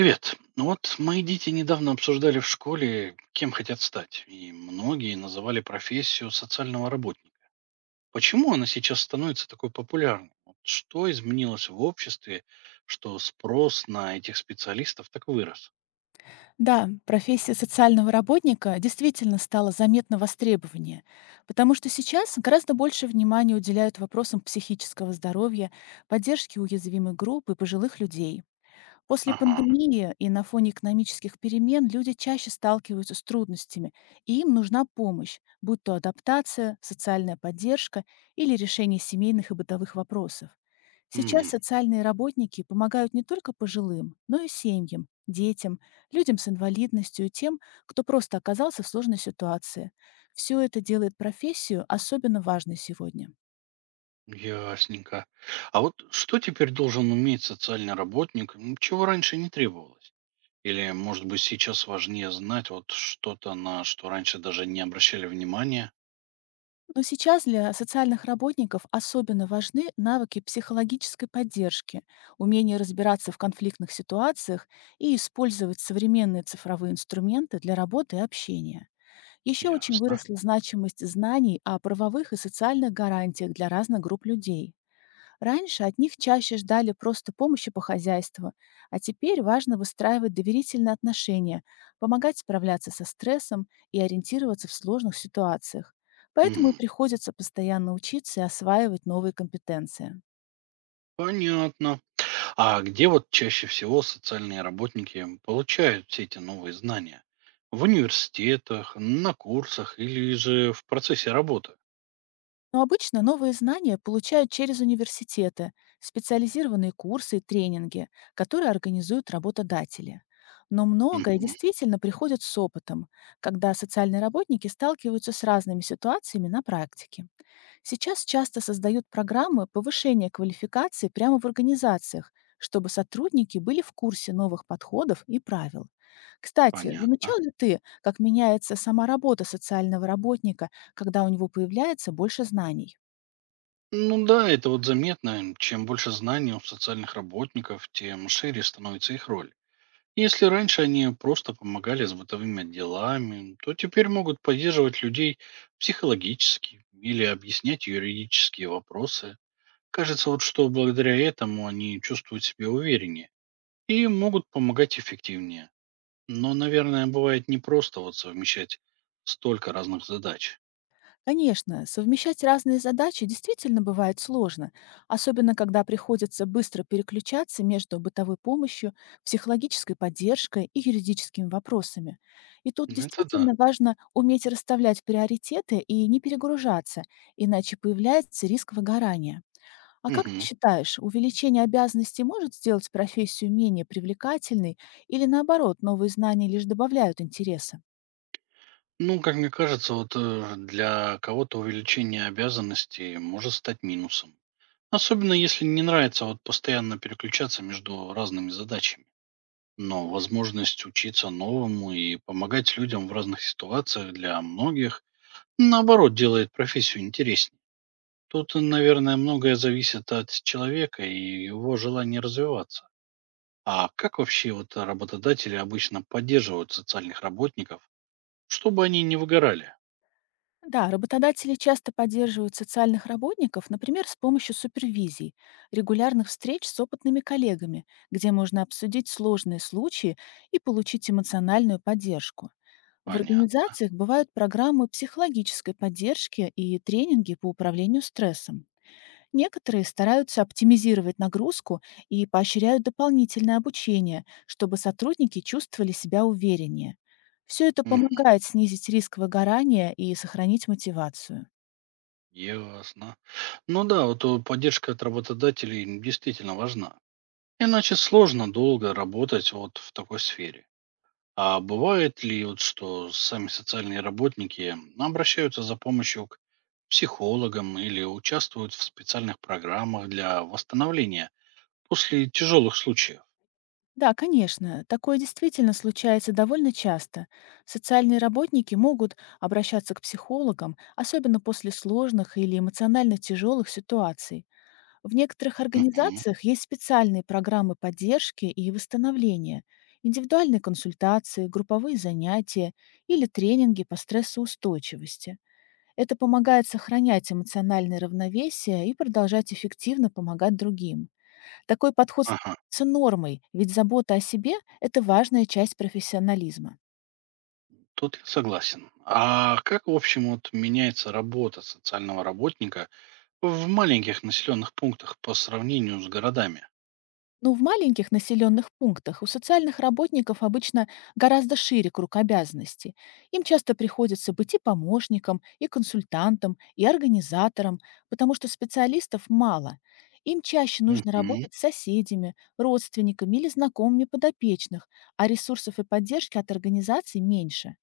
Привет. Ну вот мои дети недавно обсуждали в школе, кем хотят стать. И многие называли профессию социального работника. Почему она сейчас становится такой популярной? Вот что изменилось в обществе, что спрос на этих специалистов так вырос? Да, профессия социального работника действительно стала заметно востребованнее, потому что сейчас гораздо больше внимания уделяют вопросам психического здоровья, поддержки уязвимых групп и пожилых людей. После Ага. пандемии и на фоне экономических перемен люди чаще сталкиваются с трудностями, и им нужна помощь, будь то адаптация, социальная поддержка или решение семейных и бытовых вопросов. Сейчас М, социальные работники помогают не только пожилым, но и семьям, детям, людям с инвалидностью и тем, кто просто оказался в сложной ситуации. Все это делает профессию особенно важной сегодня. Ясненько. А вот что теперь должен уметь социальный работник, чего раньше не требовалось? Или, может быть, сейчас важнее знать вот что-то, на что раньше даже не обращали внимания? Но сейчас для социальных работников особенно важны навыки психологической поддержки, умение разбираться в конфликтных ситуациях и использовать современные цифровые инструменты для работы и общения. Еще очень Ясно. выросла значимость знаний о правовых и социальных гарантиях для разных групп людей. Раньше от них чаще ждали просто помощи по хозяйству, а теперь важно выстраивать доверительные отношения, помогать справляться со стрессом и ориентироваться в сложных ситуациях. Поэтому и Мгм. приходится постоянно учиться и осваивать новые компетенции. Понятно. А где вот чаще всего социальные работники получают все эти новые знания? В университетах, на курсах или же в процессе работы? Но обычно новые знания получают через университеты, специализированные курсы и тренинги, которые организуют работодатели. Но многое Мгм. действительно приходит с опытом, когда социальные работники сталкиваются с разными ситуациями на практике. Сейчас часто создают программы повышения квалификации прямо в организациях, чтобы сотрудники были в курсе новых подходов и правил. Кстати, Понятно. замечал ли ты, как меняется сама работа социального работника, когда у него появляется больше знаний? Ну да, это вот заметно. Чем больше знаний у социальных работников, тем шире становится их роль. Если раньше они просто помогали с бытовыми делами, то теперь могут поддерживать людей психологически или объяснять юридические вопросы. Кажется, вот что благодаря этому они чувствуют себя увереннее и могут помогать эффективнее. Но, наверное, бывает непросто вот совмещать столько разных задач. Конечно, совмещать разные задачи действительно бывает сложно, особенно когда приходится быстро переключаться между бытовой помощью, психологической поддержкой и юридическими вопросами. И тут Ну, это да. действительно важно уметь расставлять приоритеты и не перегружаться, иначе появляется риск выгорания. А как ты Мгм. считаешь, увеличение обязанностей может сделать профессию менее привлекательной или наоборот, новые знания лишь добавляют интереса? Ну, как мне кажется, вот для кого-то увеличение обязанностей может стать минусом. Особенно если не нравится вот постоянно переключаться между разными задачами. Но возможность учиться новому и помогать людям в разных ситуациях для многих, наоборот, делает профессию интереснее. Тут, наверное, многое зависит от человека и его желания развиваться. А как вообще вот работодатели обычно поддерживают социальных работников, чтобы они не выгорали? Да, работодатели часто поддерживают социальных работников, например, с помощью супервизий, регулярных встреч с опытными коллегами, где можно обсудить сложные случаи и получить эмоциональную поддержку. В Понятно. организациях бывают программы психологической поддержки и тренинги по управлению стрессом. Некоторые стараются оптимизировать нагрузку и поощряют дополнительное обучение, чтобы сотрудники чувствовали себя увереннее. Все это Мгм. помогает снизить риск выгорания и сохранить мотивацию. Ясно. Ну да, вот поддержка от работодателей действительно важна. Иначе сложно долго работать вот в такой сфере. А бывает ли вот что сами социальные работники обращаются за помощью к психологам или участвуют в специальных программах для восстановления после тяжелых случаев? Да, конечно, такое действительно случается довольно часто. Социальные работники могут обращаться к психологам, особенно после сложных или эмоционально тяжелых ситуаций. В некоторых Мгм. организациях есть специальные программы поддержки и восстановления, индивидуальные консультации, групповые занятия или тренинги по стрессоустойчивости. Это помогает сохранять эмоциональное равновесие и продолжать эффективно помогать другим. Такой подход Ага, становится нормой, ведь забота о себе — это важная часть профессионализма. тут я согласен. А как, в общем, вот меняется работа социального работника в маленьких населенных пунктах по сравнению с городами? Но в маленьких населенных пунктах у социальных работников обычно гораздо шире круг обязанностей. Им часто приходится быть и помощником, и консультантом, и организатором, потому что специалистов мало. Им чаще нужно Угу. работать с соседями, родственниками или знакомыми подопечных, а ресурсов и поддержки от организаций меньше.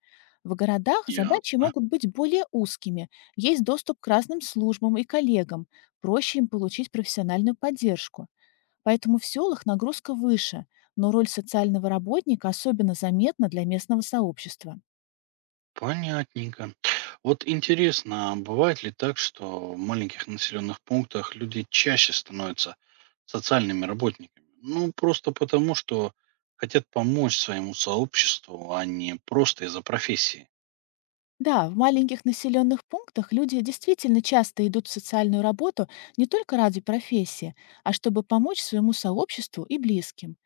В городах задачи могут быть более узкими, есть доступ к разным службам и коллегам, проще им получить профессиональную поддержку. Поэтому в селах нагрузка выше, но роль социального работника особенно заметна для местного сообщества. Понятненько. Вот интересно, а бывает ли так, что в маленьких населенных пунктах люди чаще становятся социальными работниками? Ну, просто потому, что хотят помочь своему сообществу, а не просто из-за профессии. Да, в маленьких населенных пунктах люди действительно часто идут в социальную работу не только ради профессии, а чтобы помочь своему сообществу и близким.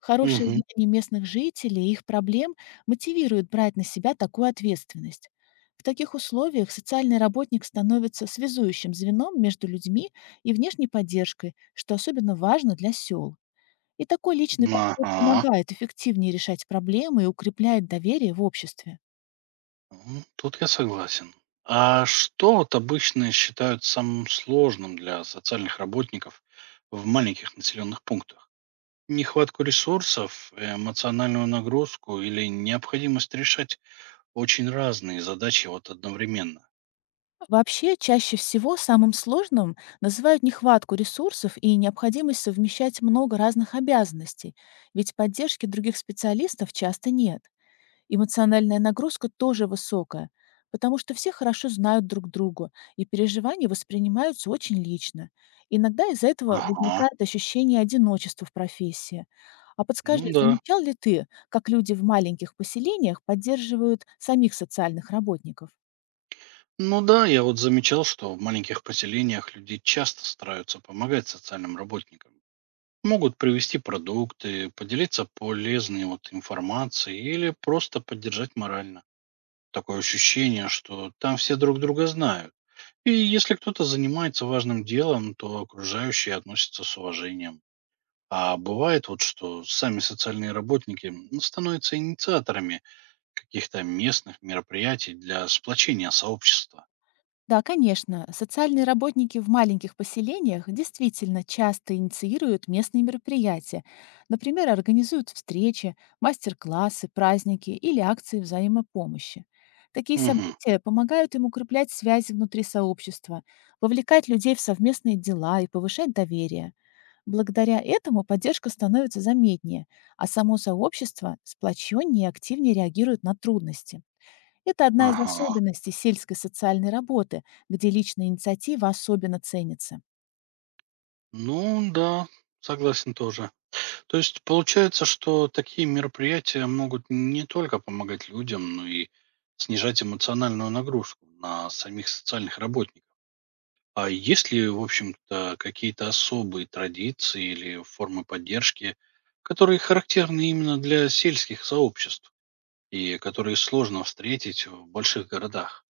Хорошее Угу. знание местных жителей и их проблем мотивирует брать на себя такую ответственность. В таких условиях социальный работник становится связующим звеном между людьми и внешней поддержкой, что особенно важно для сел. И такой личный подход Ага. помогает эффективнее решать проблемы и укрепляет доверие в обществе. Тут я согласен. А что вот обычно считают самым сложным для социальных работников в маленьких населенных пунктах? Нехватку ресурсов, эмоциональную нагрузку или необходимость решать очень разные задачи вот одновременно. Вообще, чаще всего самым сложным называют нехватку ресурсов и необходимость совмещать много разных обязанностей, ведь поддержки других специалистов часто нет. Эмоциональная нагрузка тоже высокая, потому что все хорошо знают друг друга, и переживания воспринимаются очень лично. Иногда из-за этого Ага. возникает ощущение одиночества в профессии. А Ну подскажи, да. замечал ли ты, как люди в маленьких поселениях поддерживают самих социальных работников? Ну да, я вот замечал, что в маленьких поселениях люди часто стараются помогать социальным работникам. Могут привезти продукты, поделиться полезной вот информацией или просто поддержать морально. Такое ощущение, что там все друг друга знают. И если кто-то занимается важным делом, то окружающие относятся с уважением. А бывает вот, что сами социальные работники ну, становятся инициаторами каких-то местных мероприятий для сплочения сообщества. Да, конечно. Социальные работники в маленьких поселениях действительно часто инициируют местные мероприятия. Например, организуют встречи, мастер-классы, праздники или акции взаимопомощи. Такие Мгм. события помогают им укреплять связи внутри сообщества, вовлекать людей в совместные дела и повышать доверие. Благодаря этому поддержка становится заметнее, а само сообщество сплоченнее и активнее реагирует на трудности. Это одна из Ага. особенностей сельской социальной работы, где личная инициатива особенно ценится. Ну да, согласен тоже. То есть получается, что такие мероприятия могут не только помогать людям, но и снижать эмоциональную нагрузку на самих социальных работников. А есть ли, в общем-то, какие-то особые традиции или формы поддержки, которые характерны именно для сельских сообществ и которые сложно встретить в больших городах?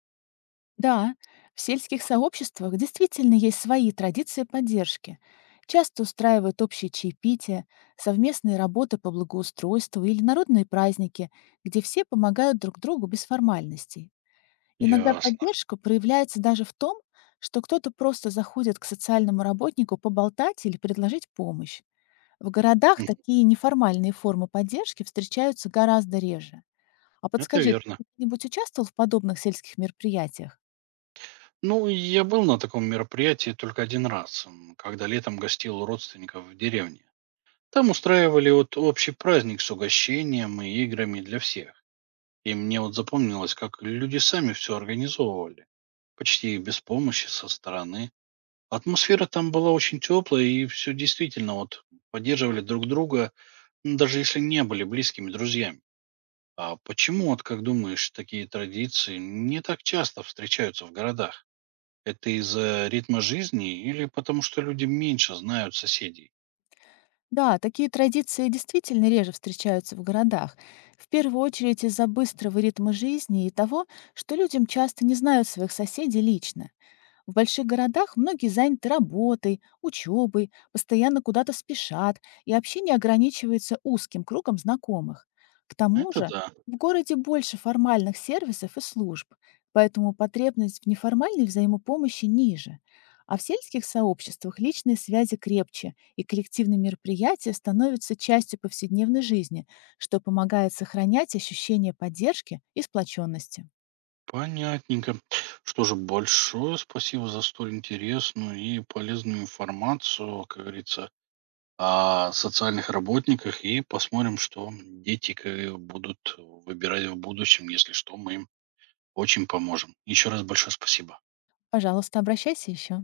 Да, в сельских сообществах действительно есть свои традиции поддержки. Часто устраивают общие чаепития, совместные работы по благоустройству или народные праздники, где все помогают друг другу без формальностей. Иногда Ясно. поддержка проявляется даже в том, что кто-то просто заходит к социальному работнику поболтать или предложить помощь. В городах М, такие неформальные формы поддержки встречаются гораздо реже. А Это подскажи, верно. ты нибудь участвовал в подобных сельских мероприятиях? Ну, я был на таком мероприятии только один раз, когда летом гостил у родственников в деревне. Там устраивали вот общий праздник с угощением и играми для всех. И мне вот запомнилось, как люди сами все организовывали, почти без помощи со стороны. Атмосфера там была очень теплая, и все действительно вот поддерживали друг друга, даже если не были близкими друзьями. А почему, вот как думаешь, такие традиции не так часто встречаются в городах? Это из-за ритма жизни или потому что люди меньше знают соседей? Да, такие традиции действительно реже встречаются в городах. В первую очередь из-за быстрого ритма жизни и того, что людям часто не знают своих соседей лично. В больших городах многие заняты работой, учебой, постоянно куда-то спешат, и общение ограничивается узким кругом знакомых. К тому Это же да, в городе больше формальных сервисов и служб, поэтому потребность в неформальной взаимопомощи ниже. А в сельских сообществах личные связи крепче, и коллективные мероприятия становятся частью повседневной жизни, что помогает сохранять ощущение поддержки и сплоченности. понятненько. Что же, большое спасибо за столь интересную и полезную информацию, как говорится, о социальных работниках и посмотрим, что дети будут выбирать в будущем. Если что, мы им очень поможем. Еще раз большое спасибо. Пожалуйста, обращайся еще.